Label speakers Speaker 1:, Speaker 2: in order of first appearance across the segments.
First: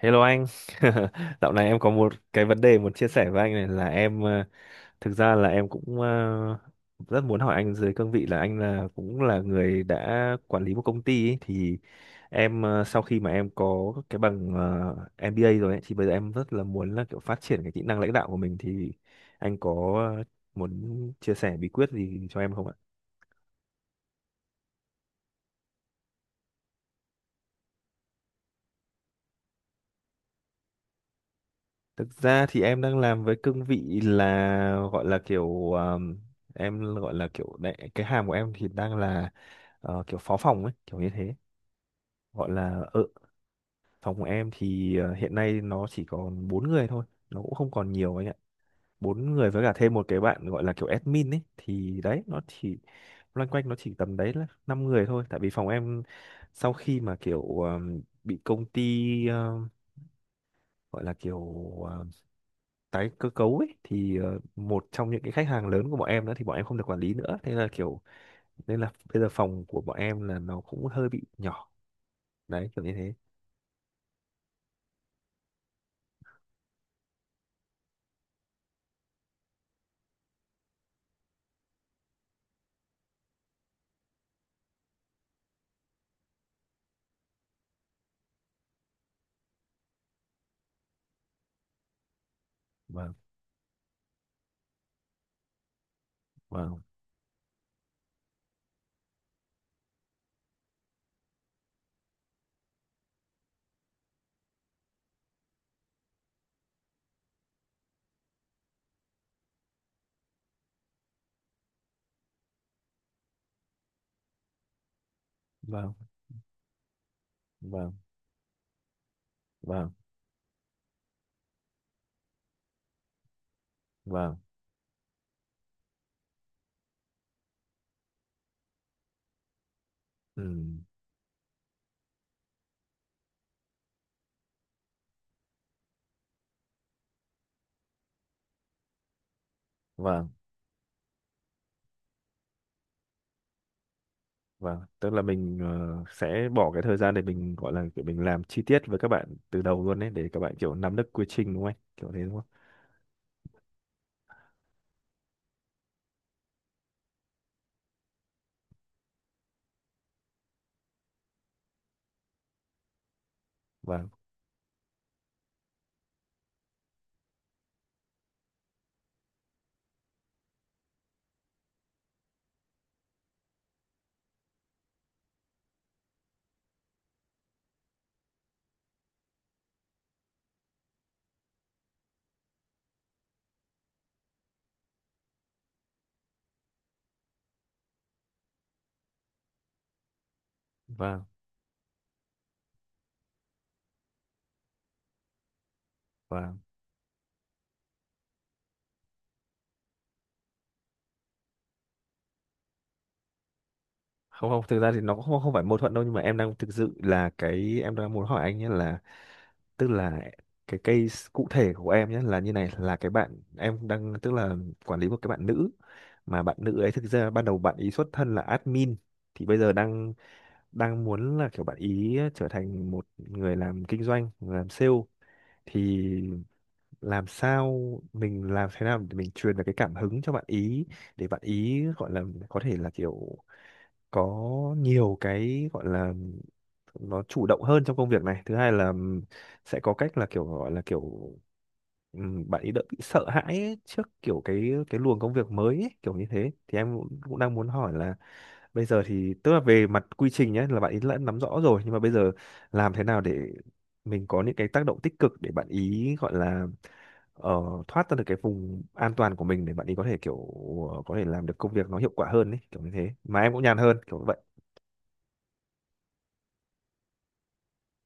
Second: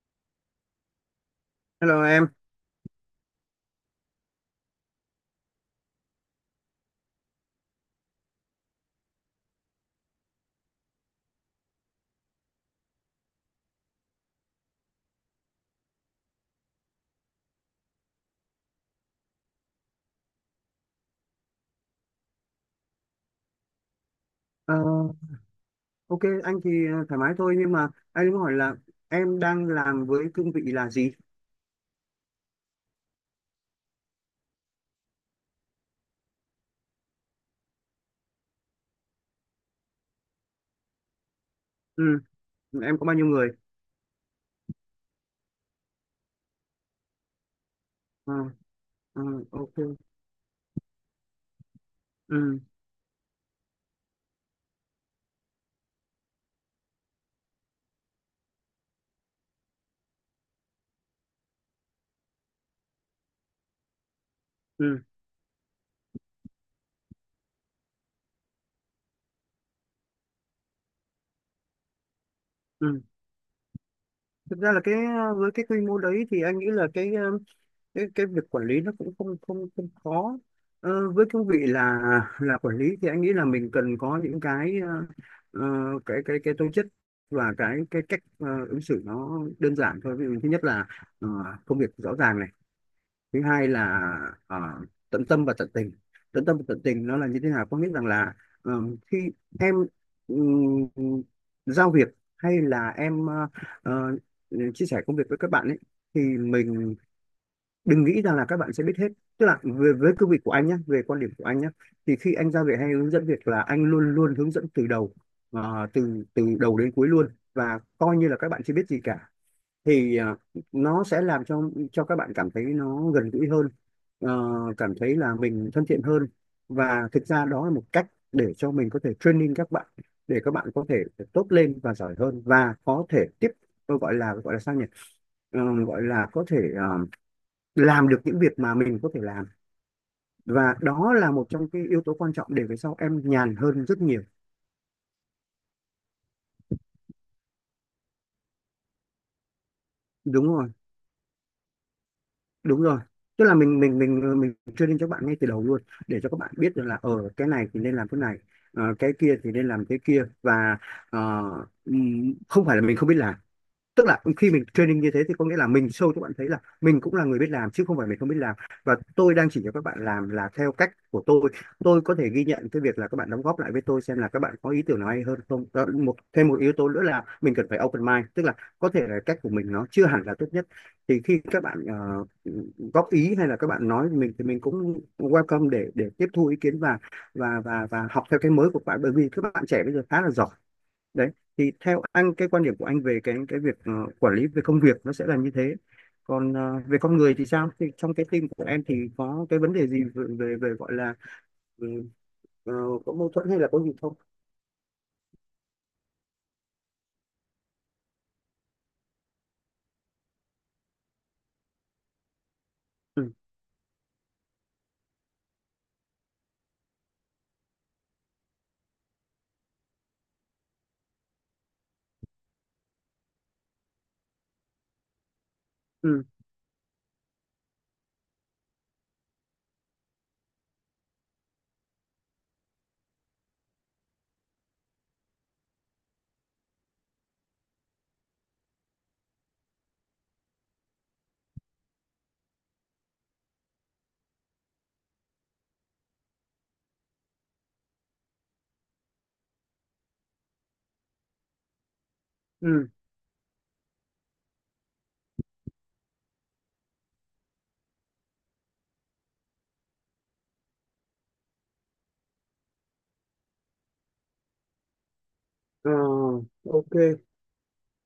Speaker 1: Hello anh, dạo này em có
Speaker 2: Hello
Speaker 1: một
Speaker 2: em.
Speaker 1: cái vấn đề muốn chia sẻ với anh này là thực ra là em cũng rất muốn hỏi anh dưới cương vị là anh là cũng là người đã quản lý một công ty ấy, thì em sau khi mà em có cái bằng MBA rồi ấy, thì bây giờ em rất là muốn là kiểu phát triển cái kỹ năng lãnh đạo của mình thì anh có muốn chia sẻ bí quyết gì cho em không ạ?
Speaker 2: Ờ, ok anh thì thoải mái thôi, nhưng mà anh muốn hỏi là em đang làm với cương vị là gì?
Speaker 1: Thực ra thì em đang làm với cương vị là gọi là kiểu, em gọi là kiểu đại, cái hàm của em thì đang là kiểu phó phòng ấy, kiểu như thế.
Speaker 2: Ừ,
Speaker 1: Gọi là
Speaker 2: em
Speaker 1: ở
Speaker 2: có bao nhiêu người?
Speaker 1: phòng của em thì hiện nay nó chỉ còn bốn người thôi, nó cũng không còn nhiều anh ạ.
Speaker 2: Ờ, ờ,
Speaker 1: Bốn người với cả
Speaker 2: ok,
Speaker 1: thêm một cái bạn gọi là kiểu admin ấy thì đấy nó
Speaker 2: ừ,
Speaker 1: chỉ loanh quanh nó chỉ tầm đấy là năm người thôi tại vì phòng em sau khi mà kiểu, bị công ty, gọi là kiểu ờ, tái cơ cấu ấy thì một
Speaker 2: ừ,
Speaker 1: trong những cái khách hàng lớn của bọn em nữa thì bọn em không được quản lý nữa thế là kiểu nên là bây giờ phòng của bọn em là nó cũng hơi bị nhỏ đấy kiểu như
Speaker 2: ừ.
Speaker 1: thế.
Speaker 2: Thực ra là với cái quy mô đấy thì anh nghĩ là cái việc quản lý nó cũng không không không khó. Ờ, với cương vị là quản lý thì anh nghĩ là mình cần có những ờ, cái tố chất và cái cách ứng xử nó đơn giản thôi. Ví dụ thứ nhất là ờ, công việc rõ ràng này,
Speaker 1: Vâng.
Speaker 2: thứ hai là ờ, tận tâm và tận tình. Tận tâm và
Speaker 1: Vâng.
Speaker 2: tận tình nó là như thế nào, có nghĩa rằng là ờ, khi em ừm, giao việc hay là em ờ, chia sẻ công việc với các bạn ấy, thì mình đừng nghĩ rằng là các bạn sẽ biết hết. Tức là về với cương vị của anh nhé, về quan điểm của anh nhé, thì khi anh giao việc hay hướng dẫn việc là anh luôn luôn hướng dẫn từ đầu,
Speaker 1: Vâng.
Speaker 2: từ từ đầu đến cuối luôn, và
Speaker 1: Vâng.
Speaker 2: coi như là các bạn chưa biết gì cả.
Speaker 1: Vâng.
Speaker 2: Thì nó sẽ làm cho các bạn cảm thấy nó gần gũi hơn,
Speaker 1: Vâng.
Speaker 2: ờ, cảm thấy là mình thân thiện hơn, và thực ra đó là một cách để cho mình có thể training các bạn, để
Speaker 1: Ừ.
Speaker 2: các bạn có thể tốt lên và giỏi hơn, và có thể tiếp, tôi gọi là sao nhỉ, Ờ, gọi là có thể làm được những việc mà mình có thể làm.
Speaker 1: Vâng.
Speaker 2: Và đó là một trong cái yếu tố quan trọng để về sau em nhàn hơn rất nhiều.
Speaker 1: Vâng tức là mình sẽ bỏ cái thời gian để mình gọi là kiểu mình làm chi tiết với các bạn từ đầu luôn đấy để các
Speaker 2: Đúng
Speaker 1: bạn
Speaker 2: rồi,
Speaker 1: kiểu nắm được quy trình đúng không anh kiểu thế đúng không?
Speaker 2: đúng rồi, tức là mình training cho các bạn ngay từ đầu luôn, để cho các bạn biết được là ở cái này thì nên làm cái này, cái kia thì nên làm cái kia, và ờ, không phải là mình không biết làm. Tức
Speaker 1: Vâng.
Speaker 2: là khi mình training như thế thì có nghĩa là mình show cho bạn thấy là mình cũng là người biết làm, chứ không phải mình không biết làm, và tôi đang chỉ cho các bạn làm là theo cách của tôi. Tôi có thể ghi nhận cái việc là các bạn đóng góp lại với tôi, xem là các bạn có ý tưởng nào hay hơn không. Đó, một thêm một yếu tố nữa là mình cần phải open mind, tức là có thể là cách của mình nó chưa hẳn là tốt nhất, thì khi các bạn góp ý hay là các bạn nói mình, thì mình cũng welcome để tiếp thu ý kiến, và và học theo cái mới của các bạn, bởi vì các bạn trẻ bây giờ khá là giỏi.
Speaker 1: Vâng.
Speaker 2: Đấy, thì theo anh, cái quan điểm của anh về cái việc quản lý về công việc nó sẽ là như thế. Còn
Speaker 1: Vâng.
Speaker 2: về con người thì sao, thì trong cái team của em thì có cái vấn đề gì về về gọi là, ừ, ờ, có mâu thuẫn hay là có gì không?
Speaker 1: Không, không, thực ra thì nó cũng không, không phải mâu thuẫn đâu nhưng mà em đang thực sự là cái em đang muốn hỏi anh nhé là tức là cái case cụ thể của em nhé là như này là cái
Speaker 2: ừ
Speaker 1: bạn em đang tức là quản lý một cái bạn nữ mà bạn nữ ấy thực ra ban đầu bạn ý xuất thân là admin thì bây giờ đang đang muốn là kiểu bạn ý trở thành một người làm kinh doanh người làm sale thì
Speaker 2: ừ
Speaker 1: làm sao mình làm thế nào để mình truyền được cái cảm hứng cho bạn ý để bạn ý gọi là có thể là kiểu có nhiều cái gọi là nó chủ động hơn trong công việc này thứ hai là sẽ có cách là kiểu gọi là kiểu, bạn ấy đỡ bị sợ hãi ấy, trước kiểu cái luồng công việc mới ấy, kiểu như thế thì em cũng, cũng đang muốn hỏi là bây giờ thì tức là về mặt quy trình nhé là bạn ấy đã nắm rõ rồi nhưng mà bây giờ
Speaker 2: ừ
Speaker 1: làm thế nào để mình có những cái tác động tích cực để bạn ý gọi là ờ, thoát ra được cái vùng an toàn của mình để bạn ý có thể kiểu, có thể làm được công việc nó hiệu quả hơn ấy kiểu như thế mà em cũng nhàn hơn kiểu như
Speaker 2: Ờ, ok.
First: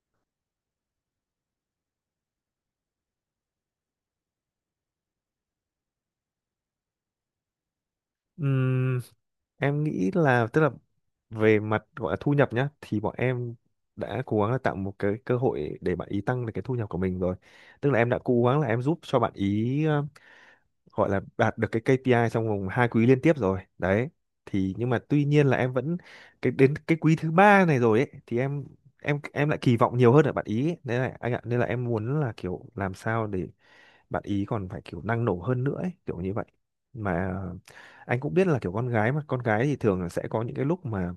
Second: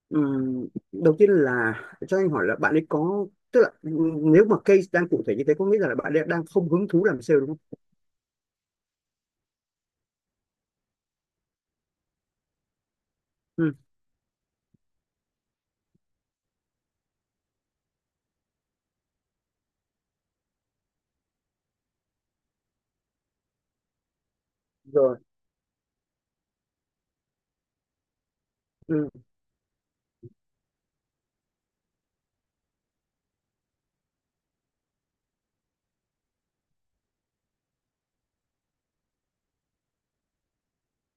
Speaker 2: Ừ, đầu tiên là cho anh hỏi là bạn ấy có, tức là nếu mà case đang cụ thể như thế có nghĩa là bạn ấy đang không hứng thú làm sale, đúng không?
Speaker 1: vậy. Em nghĩ là tức là về mặt gọi là thu nhập nhá thì bọn em
Speaker 2: ừ
Speaker 1: đã cố gắng là tạo một cái cơ hội để bạn ý tăng được cái thu nhập của mình rồi tức là em đã cố gắng là em giúp cho bạn ý gọi là đạt được cái KPI trong vòng hai quý liên tiếp rồi đấy thì nhưng mà
Speaker 2: Rồi.
Speaker 1: tuy nhiên là em vẫn cái đến cái quý thứ ba này rồi ấy thì em
Speaker 2: ừ
Speaker 1: em em lại kỳ vọng nhiều hơn ở bạn ý ấy. Nên là anh ạ nên là em muốn là kiểu làm sao để bạn ý còn phải kiểu năng nổ hơn nữa ấy, kiểu như vậy mà anh cũng biết là kiểu con gái mà con gái thì thường là sẽ có những cái lúc mà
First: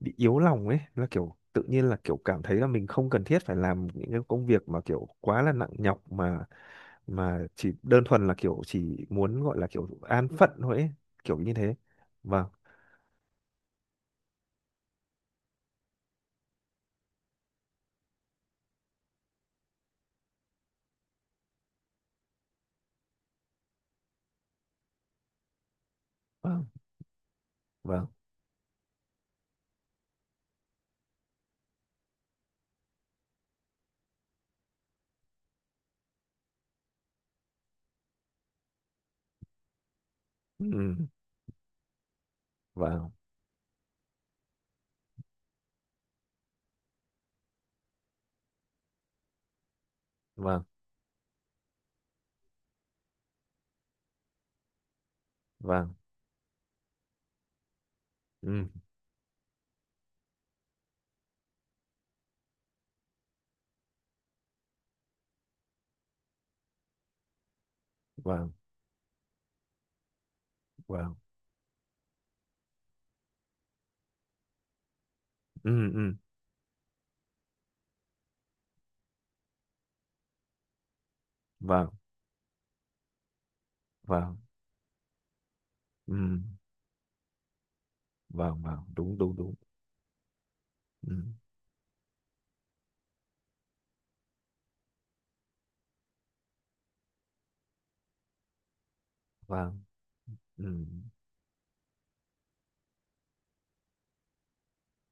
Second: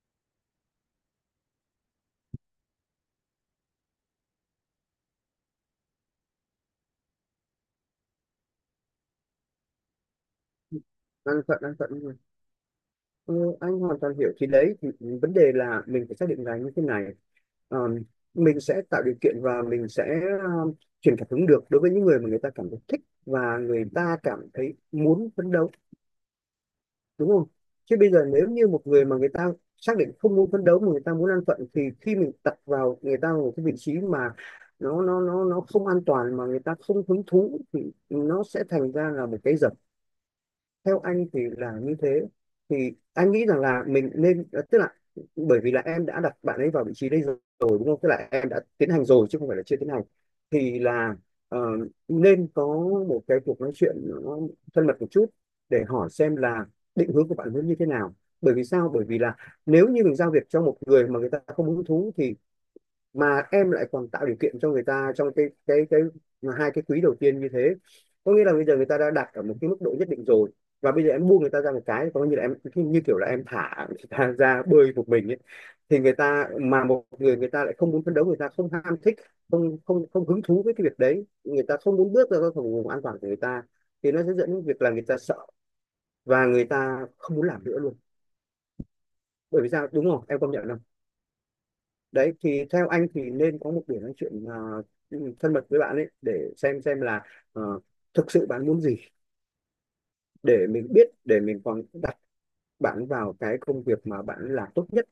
Speaker 1: bị yếu lòng ấy là kiểu tự nhiên là kiểu cảm thấy là mình không cần thiết phải làm những cái công việc mà kiểu quá là nặng nhọc mà chỉ đơn thuần là kiểu chỉ muốn gọi là kiểu an phận thôi ấy,
Speaker 2: Đang
Speaker 1: kiểu như
Speaker 2: thuận,
Speaker 1: thế.
Speaker 2: đang thuận.
Speaker 1: Vâng.
Speaker 2: Ừ, anh hoàn toàn hiểu. Thì đấy, thì vấn đề là mình phải xác định là như thế này. Ờm, mình sẽ tạo điều kiện và mình sẽ um, truyền cảm hứng được đối với những người mà người ta cảm thấy thích và người ta cảm thấy muốn phấn đấu,
Speaker 1: Vâng.
Speaker 2: đúng không? Chứ
Speaker 1: Vâng.
Speaker 2: bây giờ nếu như một người mà người ta xác định không muốn phấn đấu mà người ta muốn an phận, thì khi mình đặt vào người ta một cái vị trí mà nó không an toàn mà người ta không hứng thú, thì nó sẽ thành ra là một cái,
Speaker 1: Ừ.
Speaker 2: theo anh thì là như thế. Thì
Speaker 1: Vâng.
Speaker 2: anh nghĩ rằng là mình nên, tức là bởi vì là em đã đặt bạn ấy vào vị trí đây rồi, đúng không, tức là em đã tiến hành rồi chứ không phải là chưa tiến hành,
Speaker 1: Vâng.
Speaker 2: thì là ờ, nên có một cái cuộc nói chuyện nó thân mật một chút, để
Speaker 1: Vâng.
Speaker 2: hỏi xem là định hướng của bạn ấy như thế nào. Bởi vì
Speaker 1: Ừ.
Speaker 2: sao, bởi vì là nếu như mình giao việc cho một người mà người ta không hứng thú, thì mà em lại còn tạo điều kiện cho người ta trong cái mà hai cái quý đầu tiên như thế, có nghĩa
Speaker 1: Vâng.
Speaker 2: là bây giờ người ta đã đặt ở một cái mức độ nhất định rồi, và bây giờ
Speaker 1: Vâng.
Speaker 2: em buông người ta ra một cái, có như là em, như kiểu là em thả người ta ra bơi một mình ấy,
Speaker 1: Ừ.
Speaker 2: thì người
Speaker 1: Ừ.
Speaker 2: ta mà một người người ta lại không muốn phấn đấu, người ta không ham thích, không không không hứng thú với cái việc đấy, người ta
Speaker 1: Vâng.
Speaker 2: không muốn bước ra khỏi vùng an toàn của người ta, thì nó sẽ
Speaker 1: Vâng.
Speaker 2: dẫn đến việc là người ta sợ
Speaker 1: Ừ.
Speaker 2: và người ta không muốn làm nữa luôn.
Speaker 1: Vâng. Vâng đúng đúng đúng.
Speaker 2: Bởi vì sao, đúng không, em công nhận không?
Speaker 1: Ừ.
Speaker 2: Đấy, thì theo anh thì nên có một buổi nói chuyện thân mật với bạn ấy để xem là ờ, thực sự bạn muốn gì,
Speaker 1: Vâng.
Speaker 2: để
Speaker 1: Ừ.
Speaker 2: mình biết để mình còn đặt bạn vào cái công việc mà bạn làm tốt nhất.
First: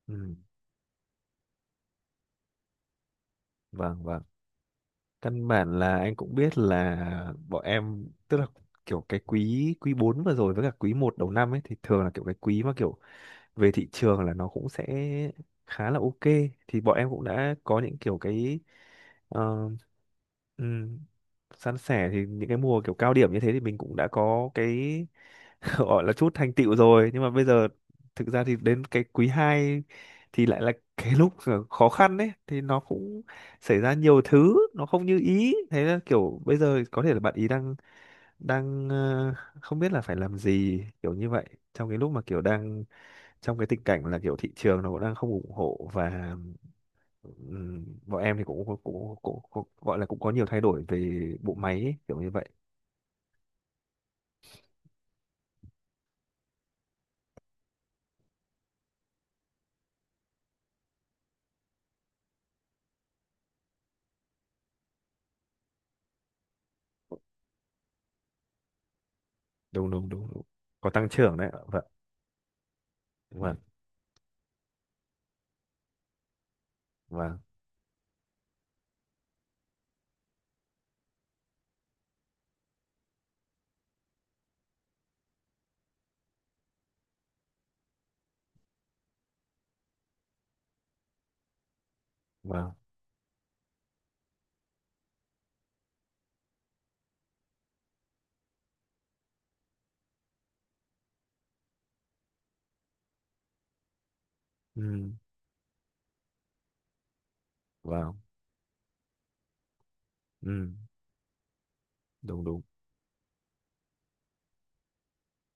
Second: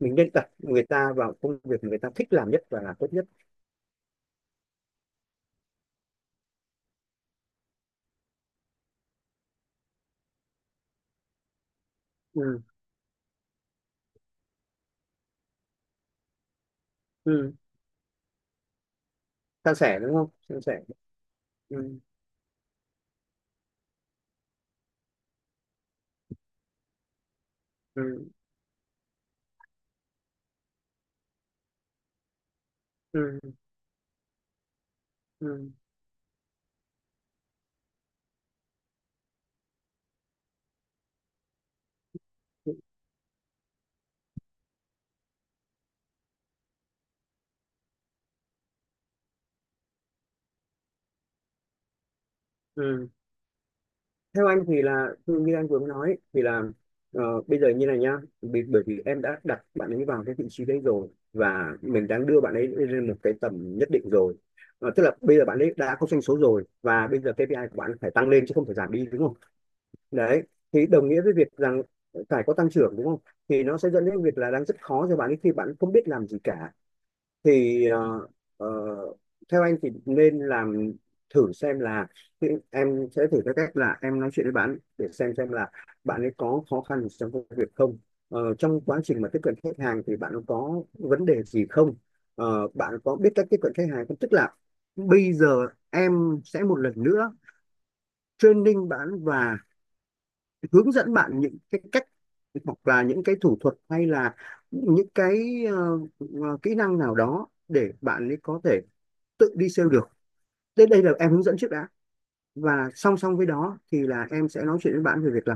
Speaker 2: Mình nên
Speaker 1: Ừ.
Speaker 2: đặt người ta vào công việc người ta thích làm nhất và làm tốt nhất.
Speaker 1: Vâng. Vâng căn bản là anh cũng biết là bọn em tức là kiểu cái quý quý 4 vừa rồi với cả quý một đầu năm ấy thì thường là kiểu cái
Speaker 2: ừ
Speaker 1: quý mà kiểu về thị trường là nó cũng sẽ khá là ok thì bọn em cũng
Speaker 2: ừ
Speaker 1: đã có những kiểu cái ờ,
Speaker 2: San sẻ, đúng không, san
Speaker 1: ừ,
Speaker 2: sẻ.
Speaker 1: san
Speaker 2: ừ
Speaker 1: sẻ thì những cái mùa kiểu cao điểm như thế thì mình cũng đã có cái gọi là chút thành tựu rồi nhưng mà bây giờ
Speaker 2: ừ
Speaker 1: thực ra thì đến cái quý 2 thì lại là cái lúc khó khăn đấy thì nó cũng
Speaker 2: ừ
Speaker 1: xảy ra nhiều thứ nó không như ý
Speaker 2: ừ
Speaker 1: thế là kiểu bây giờ có thể là bạn ý đang đang không biết là phải làm gì kiểu như vậy trong cái lúc mà kiểu
Speaker 2: ừ,
Speaker 1: đang trong cái tình cảnh là kiểu thị trường nó cũng đang không ủng hộ và bọn em thì cũng gọi là cũng có nhiều thay đổi về bộ máy ấy, kiểu như vậy.
Speaker 2: ừ. Theo anh thì là như anh vừa mới nói ấy, thì là ờ, bây giờ như này nhá. Bởi vì em đã đặt bạn ấy vào cái vị trí đấy rồi, và mình đang đưa bạn ấy lên một cái tầm nhất định rồi. Ờ, tức là bây giờ bạn ấy đã có doanh số rồi, và bây giờ KPI của bạn phải tăng lên chứ không phải giảm đi, đúng không?
Speaker 1: Đúng đúng đúng,
Speaker 2: Đấy,
Speaker 1: đúng.
Speaker 2: thì
Speaker 1: Có
Speaker 2: đồng
Speaker 1: tăng
Speaker 2: nghĩa với
Speaker 1: trưởng
Speaker 2: việc
Speaker 1: đấy ạ.
Speaker 2: rằng
Speaker 1: Vâng.
Speaker 2: phải có tăng trưởng, đúng không?
Speaker 1: Vâng.
Speaker 2: Thì nó sẽ dẫn đến việc là đang rất khó cho bạn ấy khi bạn không biết làm gì cả.
Speaker 1: Vâng.
Speaker 2: Thì ờ, theo anh thì nên làm, thử xem là, thì em sẽ thử theo cách là em nói chuyện với bạn để xem là bạn ấy có khó khăn gì trong công việc không. Ờ, trong quá trình mà tiếp cận khách hàng thì bạn có vấn đề gì không. Ờ,
Speaker 1: Vâng.
Speaker 2: bạn có biết cách tiếp cận khách hàng không, tức là bây giờ em sẽ một lần nữa training bạn và hướng dẫn bạn những cái cách, hoặc là những cái thủ thuật, hay là
Speaker 1: Ừ.
Speaker 2: những cái kỹ năng nào đó để
Speaker 1: Vâng.
Speaker 2: bạn ấy có thể tự đi sale được.
Speaker 1: Ừ.
Speaker 2: Đến đây là em hướng dẫn trước đã.
Speaker 1: Đúng đúng.
Speaker 2: Và song song với đó thì là em sẽ nói chuyện với bạn về việc là,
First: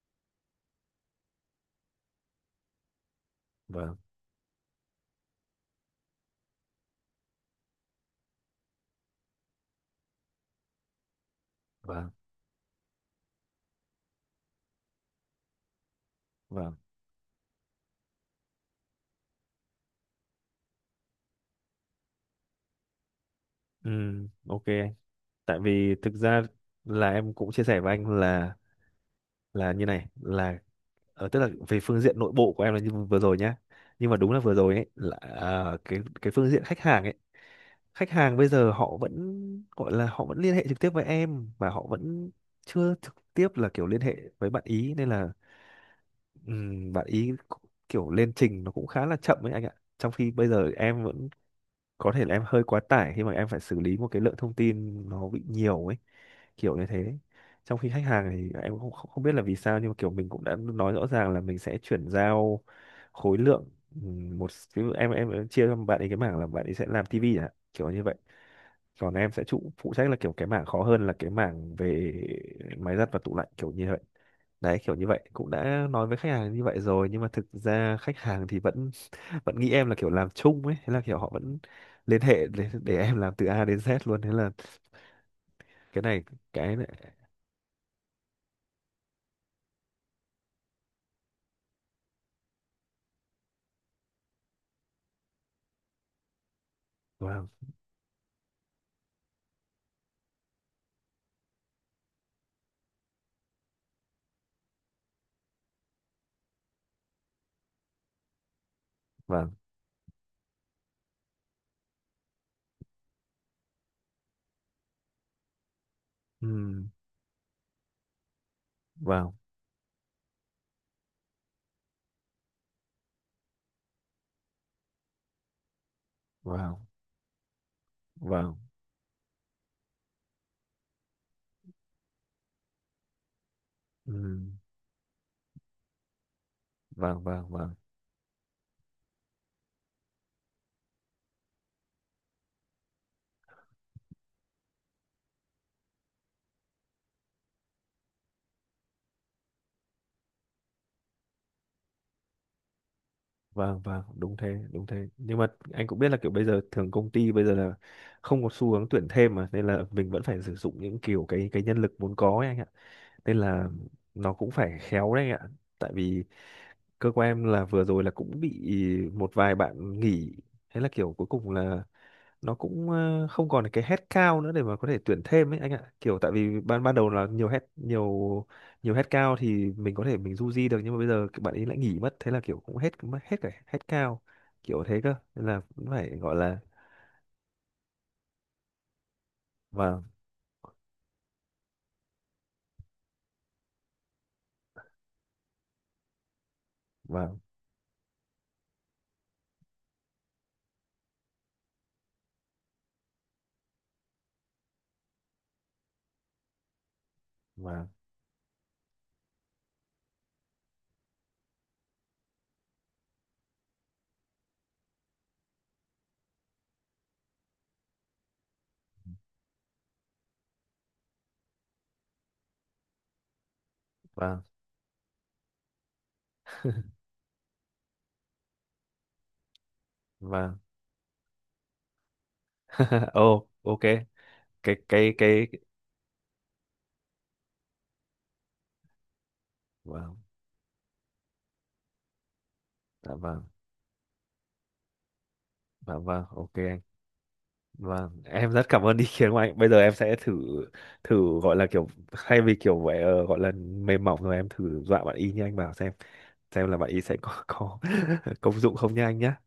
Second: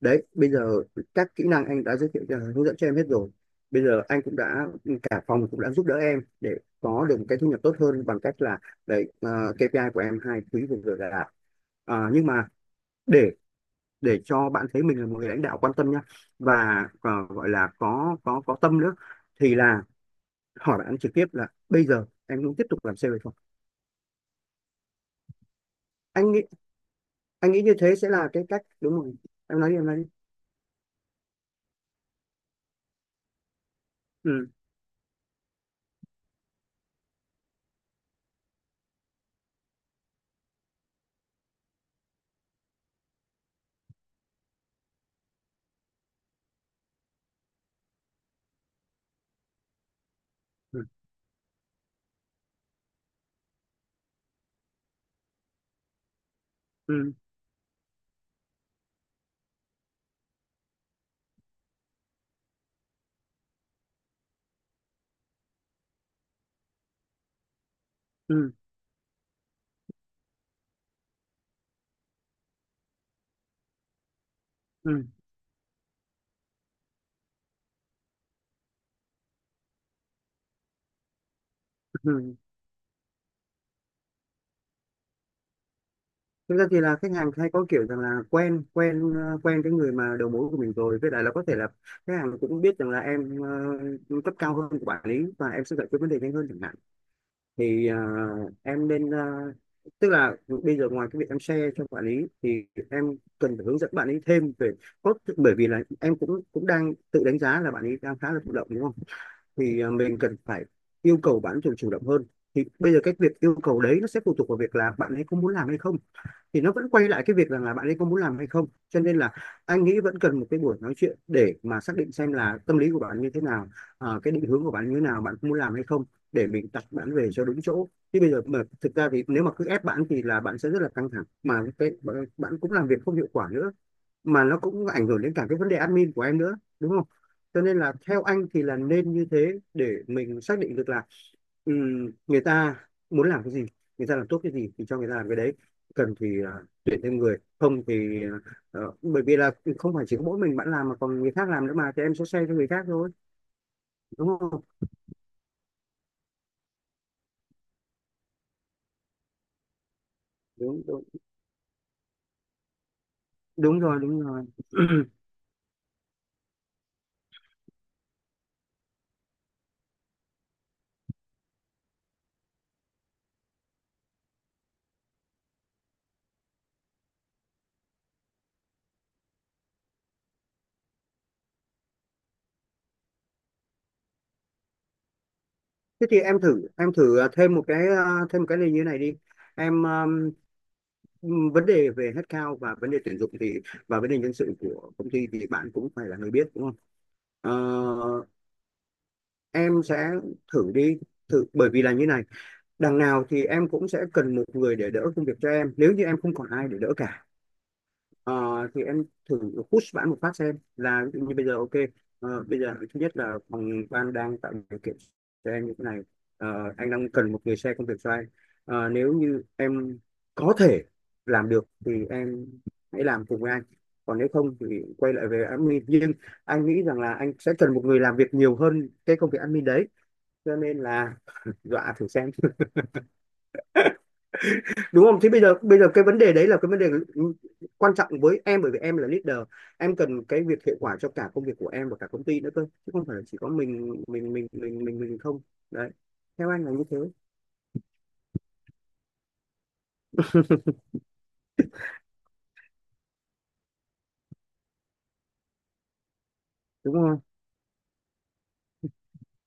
Speaker 2: đấy, bây giờ các kỹ năng anh đã giới thiệu cho, hướng dẫn cho em hết rồi, bây
Speaker 1: Vâng.
Speaker 2: giờ anh cũng đã, cả phòng cũng đã giúp đỡ em để có được một cái thu nhập tốt hơn bằng cách là, đấy, KPI của em hai quý vừa rồi là đạt. Ờ,
Speaker 1: Vâng.
Speaker 2: nhưng mà để để cho bạn thấy mình là một người lãnh đạo quan tâm nhá,
Speaker 1: Vâng.
Speaker 2: và gọi là có có tâm nữa, thì là hỏi bạn trực tiếp là bây giờ em muốn tiếp tục làm sale hay không.
Speaker 1: Ừ. Ok tại vì thực
Speaker 2: anh
Speaker 1: ra
Speaker 2: nghĩ
Speaker 1: là em cũng
Speaker 2: anh nghĩ
Speaker 1: chia
Speaker 2: như
Speaker 1: sẻ
Speaker 2: thế
Speaker 1: với anh
Speaker 2: sẽ là cái cách đúng rồi. Em nói
Speaker 1: là
Speaker 2: đi,
Speaker 1: như
Speaker 2: em nói đi.
Speaker 1: này là tức là về phương diện nội bộ của em là như vừa rồi nhá nhưng mà đúng là
Speaker 2: ừ
Speaker 1: vừa rồi ấy là cái phương diện khách hàng ấy khách hàng bây giờ họ vẫn gọi là họ vẫn liên hệ trực tiếp với em và họ vẫn chưa trực tiếp là kiểu liên hệ với bạn ý nên là bạn ý kiểu lên trình nó cũng khá là chậm ấy anh ạ trong khi bây giờ
Speaker 2: ừ
Speaker 1: em vẫn có thể là em hơi quá tải khi mà em phải xử lý một cái lượng thông tin nó bị nhiều ấy kiểu như
Speaker 2: ừ
Speaker 1: thế trong khi khách hàng thì em không không không biết là vì sao nhưng mà kiểu mình cũng đã nói rõ ràng là mình sẽ chuyển giao khối lượng một ví dụ em chia cho bạn ấy cái mảng là bạn ấy sẽ làm tivi à kiểu như vậy
Speaker 2: ừ
Speaker 1: còn em sẽ trụ phụ trách là kiểu cái mảng khó hơn là cái mảng về máy giặt và tủ lạnh kiểu như vậy đấy kiểu
Speaker 2: ừ
Speaker 1: như vậy cũng đã nói với khách hàng như vậy rồi nhưng mà thực ra khách hàng thì vẫn vẫn nghĩ em là kiểu làm chung ấy thế là kiểu họ vẫn liên
Speaker 2: ừ.
Speaker 1: hệ để em làm từ A đến Z luôn thế là cái này
Speaker 2: Thực ra
Speaker 1: cái
Speaker 2: thì
Speaker 1: này
Speaker 2: là khách hàng hay có kiểu rằng là quen quen quen cái người mà đầu mối của mình rồi, với lại là có thể là khách hàng cũng biết rằng là em cấp cao hơn của quản lý và em sẽ giải quyết vấn đề nhanh hơn chẳng hạn.
Speaker 1: Vâng.
Speaker 2: Thì em nên, tức là bây giờ ngoài cái việc em share cho quản lý thì em cần phải hướng dẫn bạn ấy thêm về cốt, bởi vì là em cũng cũng đang tự đánh giá là bạn ấy đang khá là thụ động, đúng không?
Speaker 1: Vâng.
Speaker 2: Thì mình cần phải yêu cầu bạn chủ chủ động hơn. Thì bây giờ cái việc yêu cầu đấy nó sẽ phụ thuộc vào việc là bạn ấy có muốn làm hay không, thì nó
Speaker 1: Ừm.
Speaker 2: vẫn quay lại cái việc rằng là bạn ấy có muốn làm hay không. Cho nên là
Speaker 1: Vâng.
Speaker 2: anh nghĩ vẫn cần một cái buổi nói chuyện để mà xác định xem là tâm lý của bạn như thế nào, cái định hướng của bạn như thế nào, bạn có muốn làm hay không, để mình
Speaker 1: Vâng.
Speaker 2: đặt bạn về cho đúng chỗ. Chứ bây giờ
Speaker 1: Vâng.
Speaker 2: mà thực ra thì nếu mà cứ ép bạn thì là bạn sẽ rất là căng thẳng, mà cái bạn cũng làm việc không hiệu quả nữa, mà
Speaker 1: Ừm.
Speaker 2: nó cũng ảnh hưởng đến cả cái vấn đề admin của em nữa, đúng không?
Speaker 1: Vâng. Vâng.
Speaker 2: Cho
Speaker 1: Vâng.
Speaker 2: nên là theo anh thì là nên như thế, để mình xác định được là người ta muốn làm cái gì, người ta làm tốt cái gì thì cho người ta làm cái đấy. Cần thì tuyển thêm người, không thì bởi vì là không phải chỉ có mỗi mình bạn làm mà còn người khác làm nữa, mà thì em sẽ say cho người khác thôi,
Speaker 1: Vâng. Vâng
Speaker 2: đúng không?
Speaker 1: đúng thế nhưng mà anh cũng biết là kiểu bây giờ thường công ty bây giờ là không có xu hướng tuyển thêm mà nên là mình vẫn phải sử dụng
Speaker 2: Đúng
Speaker 1: những
Speaker 2: đúng,
Speaker 1: kiểu cái nhân lực vốn có ấy anh ạ nên là
Speaker 2: Đúng rồi, đúng
Speaker 1: nó
Speaker 2: rồi.
Speaker 1: cũng phải khéo đấy anh ạ tại vì cơ quan em là vừa rồi là cũng bị một vài bạn nghỉ thế là kiểu cuối cùng là nó cũng không còn cái head cao nữa để mà có thể tuyển thêm ấy anh ạ kiểu tại vì ban ban đầu là nhiều head nhiều nhiều head cao thì mình có thể mình du di được nhưng mà bây giờ các bạn ấy lại nghỉ mất thế là kiểu cũng hết mất hết cả head cao kiểu thế cơ nên là cũng
Speaker 2: Thế
Speaker 1: phải
Speaker 2: thì
Speaker 1: gọi
Speaker 2: em
Speaker 1: là.
Speaker 2: thử, thêm một cái, thêm một cái này như thế này đi. Em,
Speaker 1: Vâng.
Speaker 2: vấn đề về headcount và vấn đề tuyển dụng thì và vấn đề nhân sự của công ty thì bạn cũng phải là người biết, đúng không?
Speaker 1: Vâng.
Speaker 2: Ờ, em sẽ thử đi, thử bởi vì là như này, đằng nào thì em cũng sẽ cần một người để đỡ công việc cho em nếu như em không còn ai để đỡ cả.
Speaker 1: Vâng.
Speaker 2: Ờ, thì em thử push bạn một phát xem. Là ví dụ như bây giờ ok, bây giờ thứ nhất là phòng ban đang tạo điều kiện cho em như thế này. Ờ, anh đang cần một người xe công việc cho anh. Ờ, nếu như em có thể làm được thì em hãy làm cùng với anh, còn nếu
Speaker 1: Vâng.
Speaker 2: không thì quay lại về admin, nhưng anh nghĩ rằng là anh sẽ cần một người làm việc nhiều hơn cái công việc admin đấy. Cho
Speaker 1: Vâng.
Speaker 2: nên là dọa thử xem,
Speaker 1: Ồ ok cái
Speaker 2: đúng
Speaker 1: cái
Speaker 2: không? Thế bây
Speaker 1: cái
Speaker 2: giờ bây giờ cái vấn đề đấy là cái vấn đề quan trọng với em, bởi vì em là leader, em
Speaker 1: Vâng.
Speaker 2: cần cái việc hiệu quả cho cả công việc của em và cả công ty nữa cơ, chứ không
Speaker 1: Dạ
Speaker 2: phải là chỉ
Speaker 1: vâng.
Speaker 2: có mình mình không. Đấy,
Speaker 1: Dạ vâng
Speaker 2: theo
Speaker 1: ok
Speaker 2: anh là
Speaker 1: anh.
Speaker 2: như thế.
Speaker 1: Vâng, em rất cảm ơn ý kiến của anh. Bây giờ em sẽ thử thử gọi là kiểu thay vì kiểu vậy, gọi là mềm mỏng rồi em thử dọa bạn y như anh bảo xem là bạn
Speaker 2: Đúng
Speaker 1: y sẽ
Speaker 2: không,
Speaker 1: có công dụng không nha anh nhá.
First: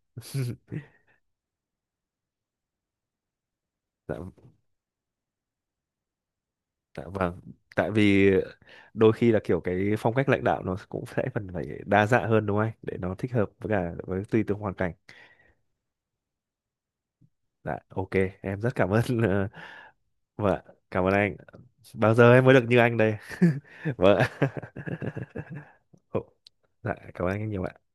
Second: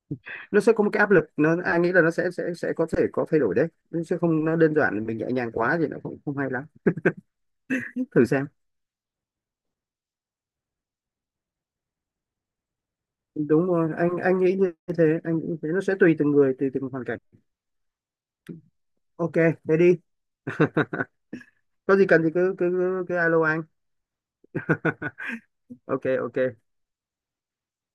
Speaker 2: nó sẽ có một cái áp lực nó, anh nghĩ là nó sẽ có thể có thay đổi đấy, nó
Speaker 1: Dạ,
Speaker 2: sẽ không, nó đơn giản, mình nhẹ nhàng quá thì nó cũng không hay lắm.
Speaker 1: dạ vâng. Tại
Speaker 2: Thử
Speaker 1: vì
Speaker 2: xem.
Speaker 1: đôi khi là kiểu cái phong cách lãnh đạo nó cũng sẽ phần phải đa dạng hơn đúng không anh? Để nó thích hợp
Speaker 2: Đúng
Speaker 1: với cả
Speaker 2: rồi, anh
Speaker 1: với
Speaker 2: anh
Speaker 1: tùy
Speaker 2: nghĩ
Speaker 1: từng
Speaker 2: như
Speaker 1: hoàn cảnh.
Speaker 2: thế, anh nghĩ như thế nó sẽ tùy từng người, tùy từng hoàn cảnh.
Speaker 1: Dạ, ok, em rất cảm ơn.
Speaker 2: Ok,
Speaker 1: Ờ,
Speaker 2: thế đi.
Speaker 1: Vâng, ạ, cảm ơn anh.
Speaker 2: Có gì
Speaker 1: Bao
Speaker 2: cần thì
Speaker 1: giờ em mới
Speaker 2: cứ
Speaker 1: được
Speaker 2: cứ
Speaker 1: như anh
Speaker 2: cứ, cứ
Speaker 1: đây?
Speaker 2: alo anh.
Speaker 1: Vâng. Ạ.
Speaker 2: Ok,
Speaker 1: Ồ,
Speaker 2: ok.
Speaker 1: dạ, cảm ơn anh nhiều ạ.